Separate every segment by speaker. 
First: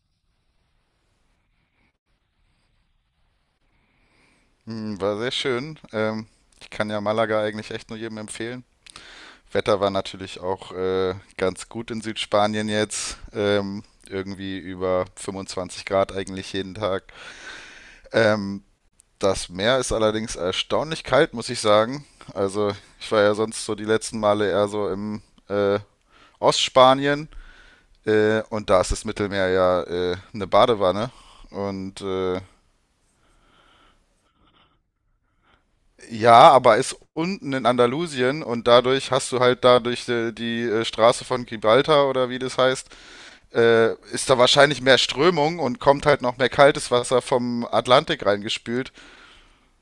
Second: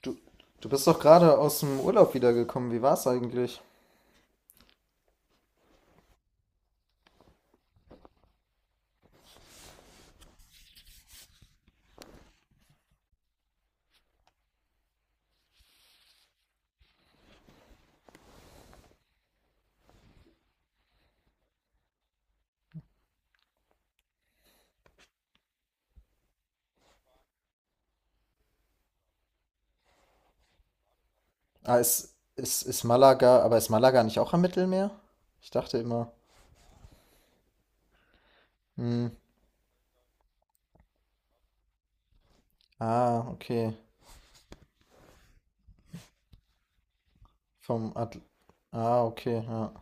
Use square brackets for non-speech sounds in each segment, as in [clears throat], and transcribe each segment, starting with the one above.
Speaker 1: Du, du bist doch gerade aus dem Urlaub wiedergekommen. Wie war's eigentlich?
Speaker 2: War sehr schön. Ich kann ja Malaga eigentlich echt nur jedem empfehlen. Wetter war natürlich auch ganz gut in Südspanien jetzt. Irgendwie über 25 Grad eigentlich jeden Tag. Ähm, Das Meer ist allerdings erstaunlich kalt, muss ich sagen. Also ich war ja sonst so die letzten Male eher so im äh, Ostspanien, und da ist das Mittelmeer ja eine Badewanne.
Speaker 1: Ah,
Speaker 2: Und
Speaker 1: ist, ist, ist Malaga, aber ist Malaga nicht auch am Mittelmeer? Ich dachte immer.
Speaker 2: ja, aber ist unten in Andalusien und
Speaker 1: Hm.
Speaker 2: dadurch hast du halt dadurch die, die Straße von Gibraltar oder wie das heißt,
Speaker 1: Ah, okay.
Speaker 2: ist da wahrscheinlich mehr Strömung und kommt halt noch mehr kaltes Wasser vom
Speaker 1: Vom Atl
Speaker 2: Atlantik reingespült.
Speaker 1: Ah, okay, ja.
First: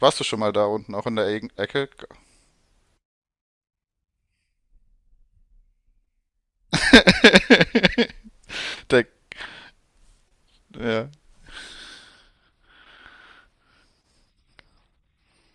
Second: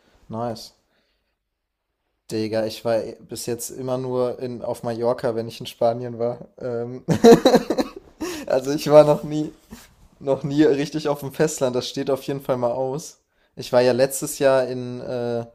Speaker 2: Warst du schon mal da
Speaker 1: Nice.
Speaker 2: unten, auch in der Ecke?
Speaker 1: Digga, ich war bis jetzt immer nur auf Mallorca, wenn ich in Spanien war. [laughs] Also
Speaker 2: [laughs]
Speaker 1: ich
Speaker 2: Der,
Speaker 1: war noch nie, noch nie richtig
Speaker 2: ja.
Speaker 1: auf dem Festland, das steht auf jeden Fall mal aus. Ich war ja letztes Jahr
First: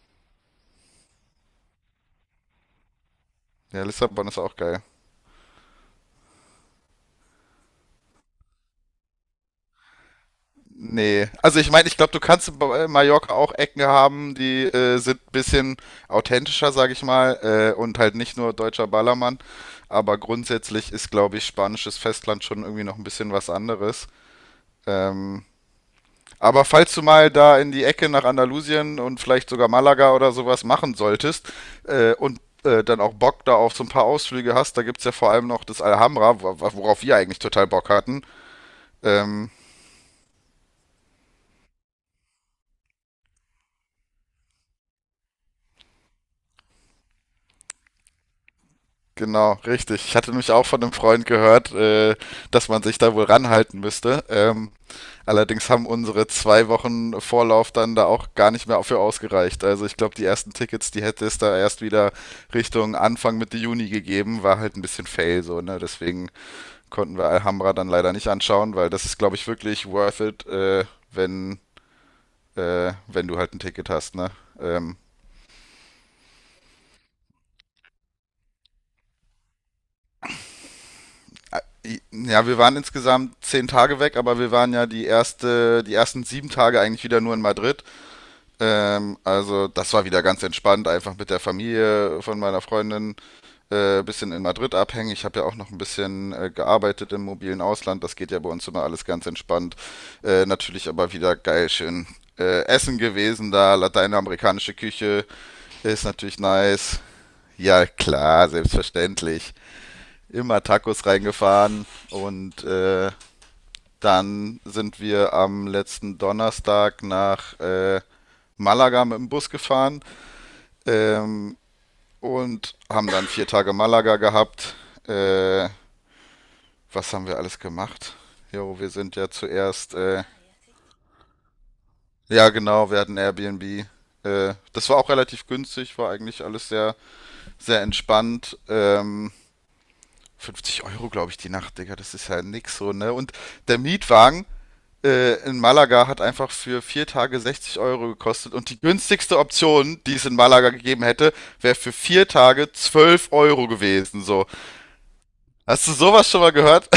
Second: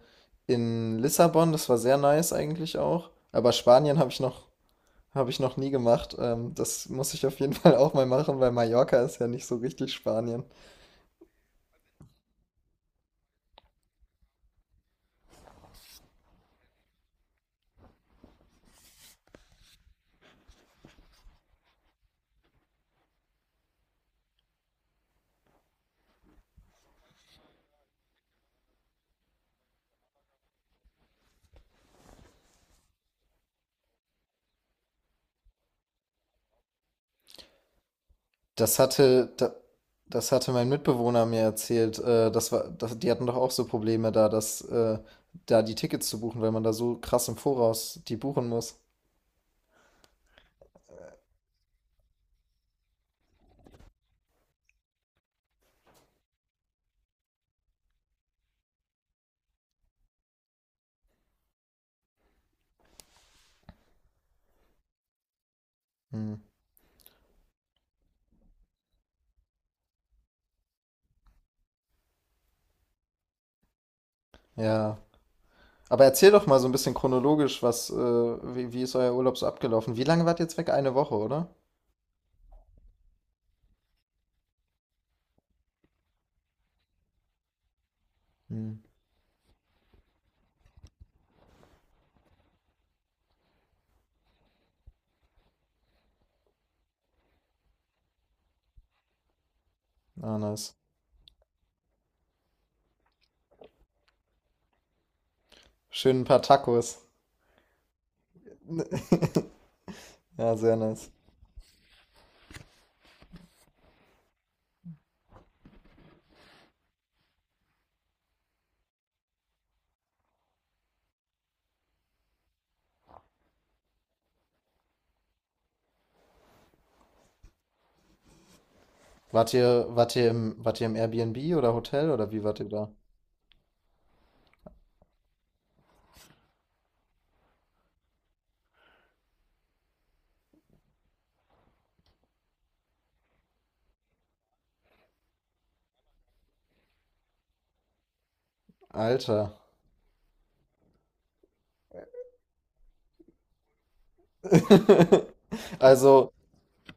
Speaker 1: in Lissabon, das war sehr nice eigentlich auch. Aber
Speaker 2: Ja,
Speaker 1: Spanien
Speaker 2: Lissabon ist auch geil.
Speaker 1: habe ich noch nie gemacht. Das muss ich auf jeden [laughs] Fall auch mal machen, weil Mallorca ist ja nicht so richtig Spanien.
Speaker 2: Nee, also ich meine, ich glaube, du kannst bei Mallorca auch Ecken haben, die sind ein bisschen authentischer, sage ich mal, und halt nicht nur deutscher Ballermann. Aber grundsätzlich ist, glaube ich, spanisches Festland schon irgendwie noch ein bisschen was anderes. Ähm, aber falls du mal da in die Ecke nach Andalusien und vielleicht sogar Malaga oder sowas machen solltest, und dann auch Bock da auf so ein paar Ausflüge hast, da gibt es ja vor allem noch das Alhambra, worauf wir eigentlich total Bock hatten.
Speaker 1: Das hatte,
Speaker 2: Ähm,
Speaker 1: da, Das hatte mein Mitbewohner mir erzählt. Die hatten doch auch so Probleme da, dass da die Tickets zu buchen, weil man da so krass im Voraus die buchen muss.
Speaker 2: Genau, richtig. Ich hatte nämlich auch von einem Freund gehört, dass man sich da wohl ranhalten müsste. Allerdings haben unsere zwei Wochen Vorlauf dann da auch gar nicht mehr für ausgereicht. Also ich glaube, die ersten Tickets, die hätte es da erst wieder Richtung Anfang Mitte Juni gegeben, war halt ein bisschen fail so, ne? Deswegen
Speaker 1: Hm.
Speaker 2: konnten wir Alhambra dann leider nicht anschauen, weil das ist, glaube ich, wirklich worth it, wenn, wenn du halt ein Ticket hast, ne? Ähm,
Speaker 1: Ja. Aber erzähl doch mal so ein bisschen chronologisch, wie ist euer Urlaub so abgelaufen? Wie lange wart ihr jetzt weg? Eine Woche, oder?
Speaker 2: ja, wir waren insgesamt 10 Tage weg, aber wir waren ja die ersten 7 Tage eigentlich wieder nur in Madrid.
Speaker 1: Hm.
Speaker 2: Also das war wieder ganz entspannt, einfach mit der Familie von meiner Freundin bisschen in Madrid abhängen. Ich habe ja auch noch ein bisschen gearbeitet im mobilen Ausland. Das geht ja bei uns immer alles ganz entspannt.
Speaker 1: Ah, nice.
Speaker 2: Natürlich aber wieder geil, schön Essen gewesen da, lateinamerikanische Küche ist
Speaker 1: Schön ein
Speaker 2: natürlich
Speaker 1: paar
Speaker 2: nice.
Speaker 1: Tacos.
Speaker 2: Ja, klar,
Speaker 1: [laughs]
Speaker 2: selbstverständlich.
Speaker 1: Ja,
Speaker 2: Immer
Speaker 1: sehr
Speaker 2: Tacos
Speaker 1: nice.
Speaker 2: reingefahren und dann sind wir am letzten Donnerstag nach Malaga mit dem Bus gefahren ähm, und haben dann vier Tage Malaga gehabt. Äh, was haben wir alles gemacht? Jo, wir sind ja
Speaker 1: Wart ihr,
Speaker 2: zuerst,
Speaker 1: wart ihr im, wart ihr im Airbnb oder Hotel oder wie
Speaker 2: ja
Speaker 1: wart ihr da?
Speaker 2: genau, wir hatten Airbnb. Das war auch relativ günstig, war eigentlich alles sehr entspannt. 50 Euro, glaube ich, die Nacht, Digga, das ist ja nix so, ne? Und der Mietwagen, in Malaga hat einfach für vier Tage 60 € gekostet und die günstigste
Speaker 1: Alter.
Speaker 2: Option, die es in Malaga gegeben hätte, wäre für vier Tage 12 € gewesen. So.
Speaker 1: [laughs]
Speaker 2: Hast du sowas
Speaker 1: Also,
Speaker 2: schon mal gehört?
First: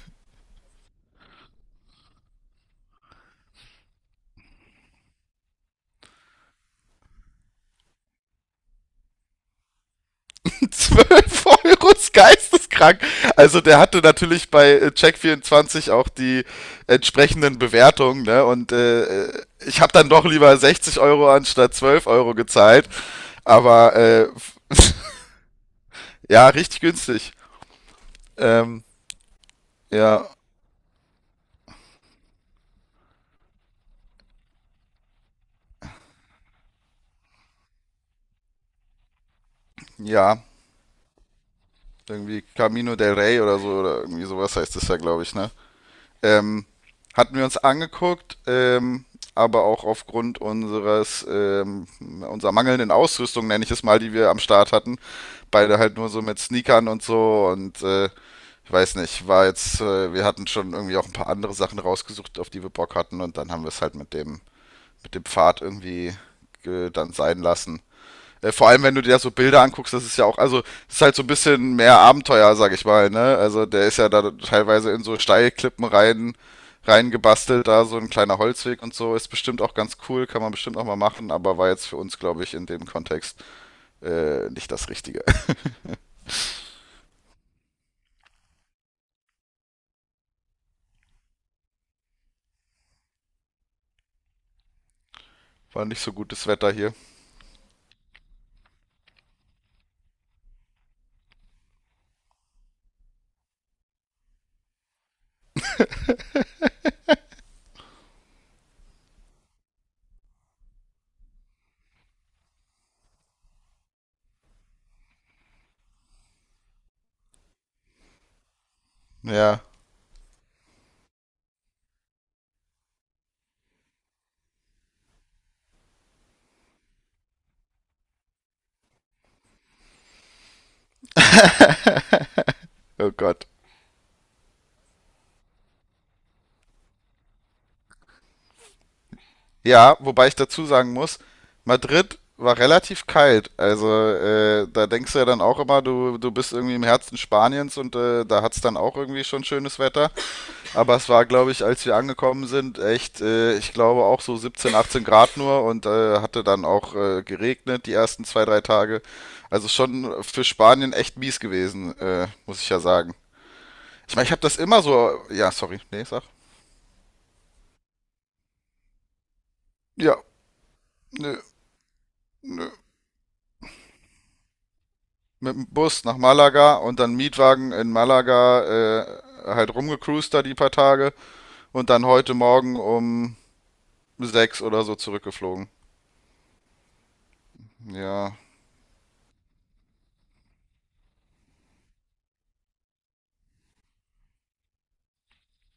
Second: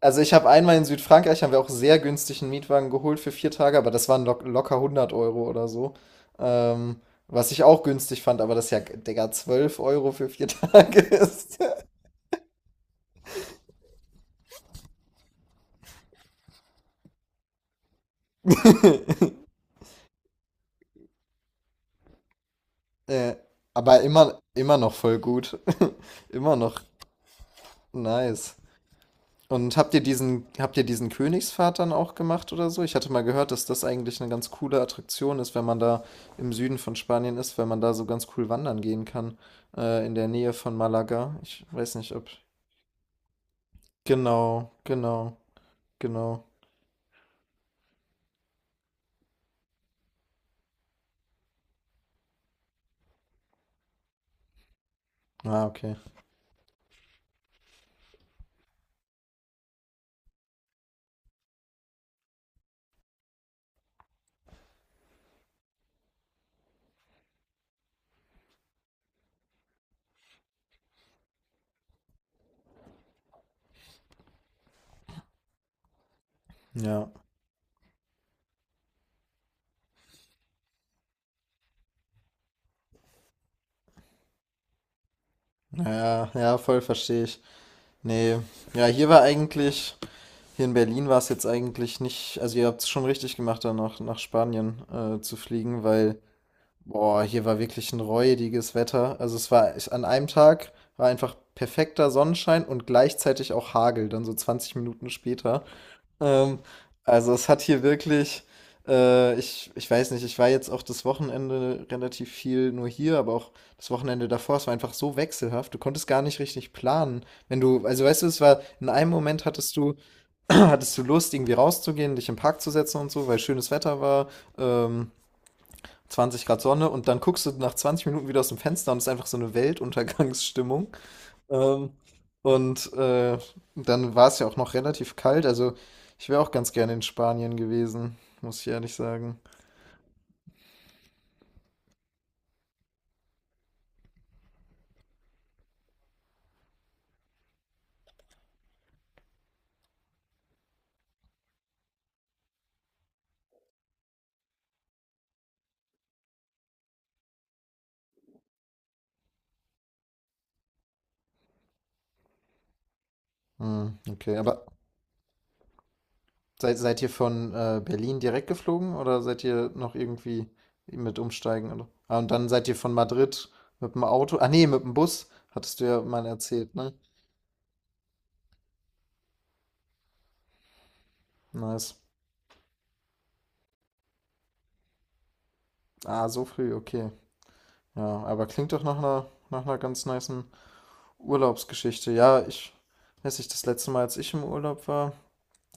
Speaker 1: also ich habe einmal in Südfrankreich, haben wir auch sehr günstigen Mietwagen geholt für 4 Tage, aber das waren locker 100 Euro oder so. Ähm, Was ich auch günstig fand, aber das ist ja, Digga, 12 Euro für vier [laughs]
Speaker 2: [laughs]
Speaker 1: Tage
Speaker 2: 12
Speaker 1: ist.
Speaker 2: Euro ist geisteskrank. Also der hatte natürlich bei Check24 auch die entsprechenden Bewertungen, ne? Und ich habe dann doch lieber 60 € anstatt 12 € gezahlt.
Speaker 1: Äh,
Speaker 2: Aber
Speaker 1: aber immer noch voll gut. [laughs]
Speaker 2: ja,
Speaker 1: Immer noch
Speaker 2: richtig günstig.
Speaker 1: nice.
Speaker 2: Ähm,
Speaker 1: Und habt ihr
Speaker 2: ja,
Speaker 1: diesen, habt ihr diesen Königspfad dann auch gemacht oder so? Ich hatte mal gehört, dass das eigentlich eine ganz coole Attraktion ist, wenn man da im Süden von Spanien ist, weil man da so ganz cool wandern gehen kann, in der
Speaker 2: ja.
Speaker 1: Nähe von Malaga. Ich weiß nicht, ob.
Speaker 2: Irgendwie Camino del Rey oder so, oder irgendwie sowas
Speaker 1: Genau,
Speaker 2: heißt es ja, glaube ich,
Speaker 1: genau,
Speaker 2: ne?
Speaker 1: genau.
Speaker 2: Ähm, hatten wir uns angeguckt, aber auch aufgrund unserer mangelnden Ausrüstung, nenne ich es mal, die wir am Start hatten.
Speaker 1: Ah,
Speaker 2: Beide halt
Speaker 1: okay.
Speaker 2: nur so mit Sneakern und so und ich weiß nicht, wir hatten schon irgendwie auch ein paar andere Sachen rausgesucht, auf die wir Bock hatten und dann haben wir es halt mit mit dem Pfad irgendwie dann sein lassen. Vor allem, wenn du dir so Bilder anguckst, das ist ja auch, also, das ist halt so ein bisschen mehr Abenteuer, sag ich mal, ne? Also, der ist ja da teilweise in so
Speaker 1: Ja,
Speaker 2: reingebastelt, da so ein kleiner Holzweg und so. Ist bestimmt auch ganz cool, kann man bestimmt auch mal machen, aber war jetzt für uns, glaube ich, in dem Kontext nicht das Richtige.
Speaker 1: ja, ja, voll verstehe ich. Nee, ja, hier in Berlin war es jetzt eigentlich nicht, also ihr habt's schon richtig gemacht, da nach Spanien zu
Speaker 2: [laughs]
Speaker 1: fliegen,
Speaker 2: War nicht so
Speaker 1: weil,
Speaker 2: gutes Wetter hier.
Speaker 1: boah, hier war wirklich ein räudiges Wetter. Also, es war ich an einem Tag war einfach perfekter Sonnenschein und gleichzeitig auch Hagel dann so 20 Minuten später. Ähm, also es hat hier wirklich, ich weiß nicht, ich war jetzt auch das Wochenende relativ viel nur hier, aber auch das Wochenende davor, es war einfach so wechselhaft, du konntest gar nicht richtig planen. Wenn du, Also weißt du, in einem Moment
Speaker 2: Ja,
Speaker 1: hattest du, [clears throat] hattest du Lust, irgendwie rauszugehen, dich im Park zu setzen und so, weil schönes Wetter war, ähm, 20 Grad Sonne, und dann guckst du nach 20 Minuten wieder aus dem Fenster und es ist einfach so eine Weltuntergangsstimmung. Ähm, und
Speaker 2: oh
Speaker 1: äh,
Speaker 2: Gott.
Speaker 1: Dann war es ja auch noch relativ kalt. Also ich wäre auch ganz gerne in Spanien gewesen, muss ich ehrlich sagen.
Speaker 2: Ja, wobei ich dazu sagen muss, Madrid war relativ kalt. Also da denkst du ja dann auch immer, du bist irgendwie im Herzen Spaniens und da hat's dann auch irgendwie schon schönes Wetter. Aber es war, glaube ich, als wir angekommen sind, echt, ich glaube auch so 17, 18 Grad nur und hatte dann auch geregnet die ersten zwei, drei Tage. Also schon für Spanien echt mies gewesen, muss ich ja sagen.
Speaker 1: Hm,
Speaker 2: Ich meine, ich
Speaker 1: okay,
Speaker 2: habe das
Speaker 1: aber
Speaker 2: immer so. Ja, sorry, nee, sag.
Speaker 1: seid ihr von Berlin direkt geflogen oder seid ihr noch
Speaker 2: Ja,
Speaker 1: irgendwie mit
Speaker 2: nö,
Speaker 1: umsteigen? Oder? Ah, und dann seid
Speaker 2: nö.
Speaker 1: ihr von Madrid mit dem Auto. Ah nee, mit dem Bus,
Speaker 2: Mit dem
Speaker 1: hattest du ja
Speaker 2: Bus nach
Speaker 1: mal erzählt,
Speaker 2: Malaga
Speaker 1: ne?
Speaker 2: und dann Mietwagen in Malaga halt rumgecruised da die paar Tage und
Speaker 1: Nice.
Speaker 2: dann heute Morgen um sechs oder so zurückgeflogen.
Speaker 1: Ah, so früh, okay. Ja,
Speaker 2: Ja,
Speaker 1: aber klingt doch nach einer ganz nicen Urlaubsgeschichte. Ja, ich weiß nicht, das letzte Mal, als ich im Urlaub war.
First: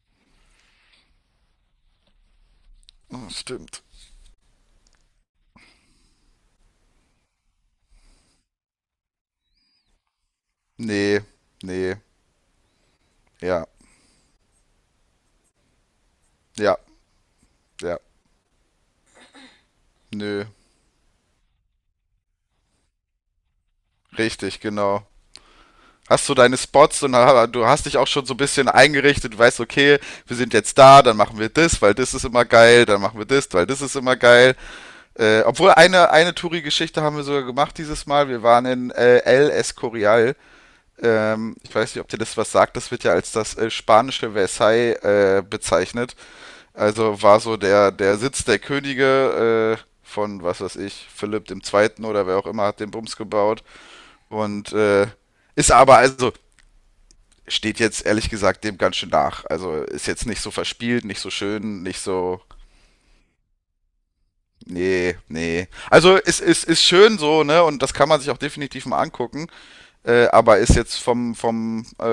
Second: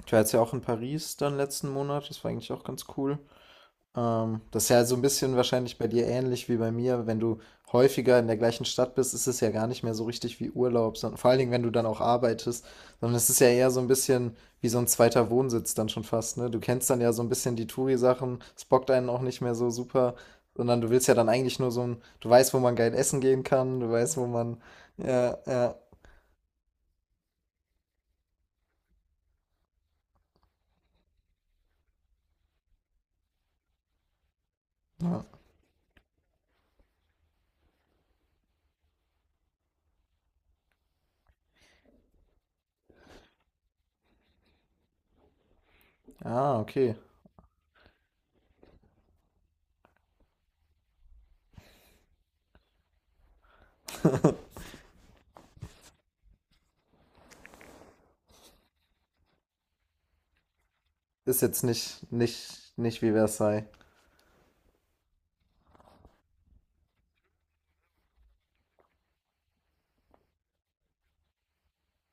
Speaker 1: Ich war jetzt ja auch in Paris dann letzten Monat, das war eigentlich auch ganz cool.
Speaker 2: stimmt.
Speaker 1: Das ist ja so ein bisschen wahrscheinlich bei dir ähnlich wie bei mir. Wenn du häufiger in der gleichen Stadt bist, ist es ja gar nicht mehr so richtig wie Urlaub, sondern
Speaker 2: Nee,
Speaker 1: vor allen Dingen, wenn du dann
Speaker 2: nee,
Speaker 1: auch arbeitest, sondern es ist ja
Speaker 2: ja,
Speaker 1: eher so ein bisschen wie so ein zweiter Wohnsitz dann schon fast, ne? Du
Speaker 2: ja,
Speaker 1: kennst dann ja so ein bisschen die
Speaker 2: ja,
Speaker 1: Touri-Sachen, es bockt einen auch nicht mehr so super,
Speaker 2: nö,
Speaker 1: sondern du willst ja dann eigentlich nur so ein, du weißt, wo man geil essen gehen kann, du weißt, wo
Speaker 2: richtig,
Speaker 1: man,
Speaker 2: genau.
Speaker 1: ja, ja,
Speaker 2: Hast du deine Spots und du hast dich auch schon so ein bisschen eingerichtet, du weißt, okay, wir sind jetzt da, dann machen wir das, weil das ist immer geil, dann machen wir das, weil das ist immer geil.
Speaker 1: ja,
Speaker 2: Obwohl eine Touri-Geschichte haben wir sogar gemacht dieses Mal. Wir waren in El Escorial. Ich weiß nicht, ob dir das was sagt. Das wird ja als das spanische Versailles bezeichnet.
Speaker 1: ah, okay.
Speaker 2: Also war so der Sitz der Könige von, was weiß ich, Philipp dem Zweiten oder wer auch immer hat den Bums gebaut. Und ist aber, also steht jetzt ehrlich gesagt dem ganz schön nach. Also ist jetzt nicht so verspielt, nicht so
Speaker 1: Ist jetzt
Speaker 2: schön, nicht
Speaker 1: nicht,
Speaker 2: so.
Speaker 1: nicht, nicht wie Versailles.
Speaker 2: Nee, nee. Also es ist, ist schön so, ne? Und das kann man sich auch definitiv mal angucken. Aber ist jetzt vom, vom äh,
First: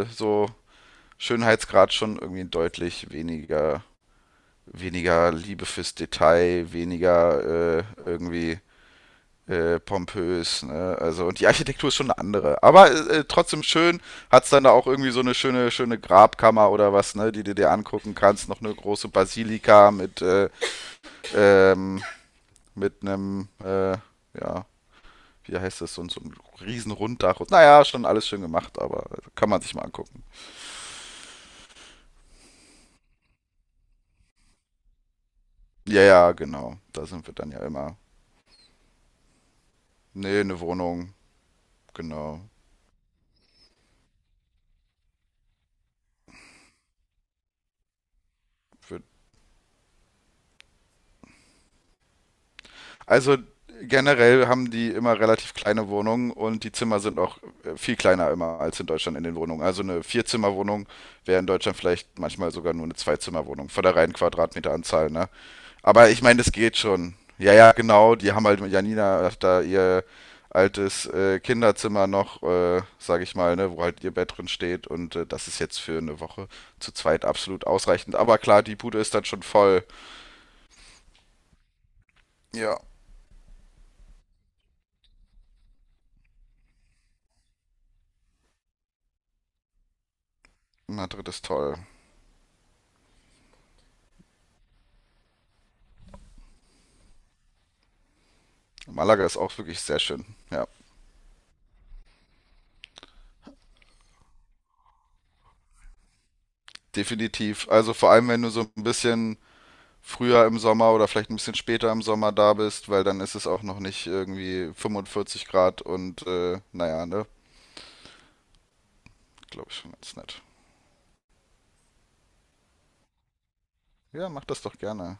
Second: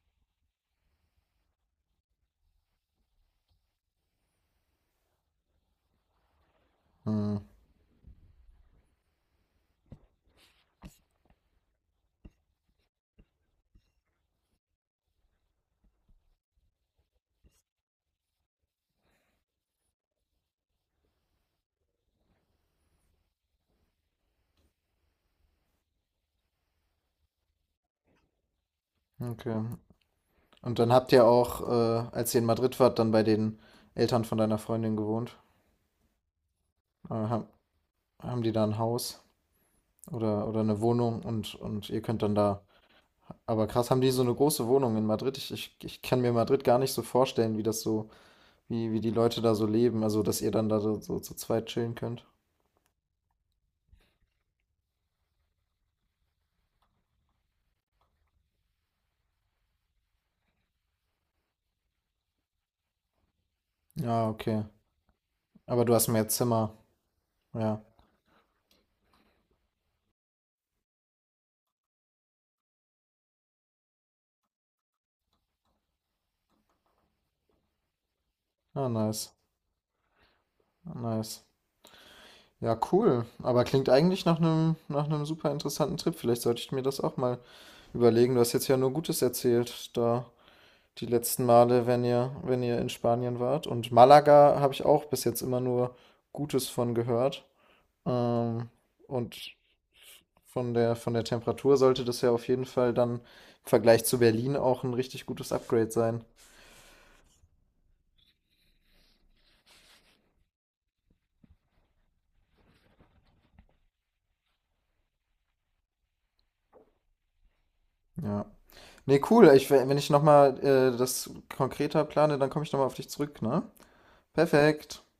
Speaker 2: äh, so Schönheitsgrad schon irgendwie deutlich weniger Liebe fürs Detail,
Speaker 1: Hm.
Speaker 2: weniger irgendwie pompös. Ne? Also und die Architektur ist schon eine andere. Aber trotzdem schön. Hat's dann da auch irgendwie so eine schöne Grabkammer oder was, ne, die du dir angucken kannst. Noch eine große Basilika ähm, mit einem ja wie heißt das, so ein riesen Runddach. Und, naja, schon alles schön gemacht, aber kann man
Speaker 1: Okay.
Speaker 2: sich mal angucken.
Speaker 1: Und dann habt ihr auch als ihr in Madrid wart, dann bei den Eltern von deiner Freundin gewohnt.
Speaker 2: Ja, ja, genau. Da
Speaker 1: Äh,
Speaker 2: sind wir
Speaker 1: haben,
Speaker 2: dann ja immer.
Speaker 1: Haben die da ein Haus
Speaker 2: Nee,
Speaker 1: oder
Speaker 2: eine
Speaker 1: eine
Speaker 2: Wohnung,
Speaker 1: Wohnung, und ihr könnt dann
Speaker 2: genau.
Speaker 1: da. Aber krass, haben die so eine große Wohnung in Madrid? Ich kann mir Madrid gar nicht so vorstellen, wie
Speaker 2: Für-
Speaker 1: die Leute da so leben. Also, dass ihr dann da so zu zweit chillen könnt.
Speaker 2: Also generell haben die immer relativ kleine Wohnungen und die Zimmer sind auch viel kleiner immer als in Deutschland in den Wohnungen. Also eine Vierzimmerwohnung wäre in Deutschland vielleicht manchmal sogar nur eine Zweizimmerwohnung von der reinen
Speaker 1: Ja, okay.
Speaker 2: Quadratmeteranzahl, ne?
Speaker 1: Aber du hast
Speaker 2: Aber ich
Speaker 1: mehr
Speaker 2: meine, das
Speaker 1: Zimmer.
Speaker 2: geht schon. Ja, ja,
Speaker 1: Ja.
Speaker 2: genau. Die haben halt mit Janina da ihr altes Kinderzimmer noch, sage ich mal, ne, wo halt ihr Bett drin steht. Und das ist jetzt für eine Woche zu zweit absolut ausreichend. Aber klar, die
Speaker 1: Ah,
Speaker 2: Bude ist dann
Speaker 1: nice.
Speaker 2: schon voll.
Speaker 1: Nice.
Speaker 2: Ja,
Speaker 1: Ja, cool. Aber klingt eigentlich nach einem super interessanten Trip. Vielleicht sollte ich mir das auch mal überlegen. Du hast jetzt ja nur Gutes erzählt da die
Speaker 2: Madrid ist
Speaker 1: letzten
Speaker 2: toll.
Speaker 1: Male, wenn ihr in Spanien wart. Und Malaga habe ich auch bis jetzt immer nur Gutes von gehört. Ähm,
Speaker 2: Malaga ist
Speaker 1: und
Speaker 2: auch wirklich sehr schön. Ja,
Speaker 1: von der Temperatur sollte das ja auf jeden Fall dann im Vergleich zu Berlin auch ein richtig gutes Upgrade sein.
Speaker 2: definitiv. Also vor allem, wenn du so ein bisschen früher im Sommer oder vielleicht ein bisschen später im Sommer da bist, weil dann ist es auch noch nicht irgendwie 45 Grad und naja, ne,
Speaker 1: Ja. Ne, cool. Ich
Speaker 2: glaube ich schon
Speaker 1: Wenn ich
Speaker 2: ganz
Speaker 1: noch
Speaker 2: nett.
Speaker 1: mal das konkreter plane, dann komme ich noch mal auf dich zurück, ne?
Speaker 2: Ja, mach das doch
Speaker 1: Perfekt.
Speaker 2: gerne.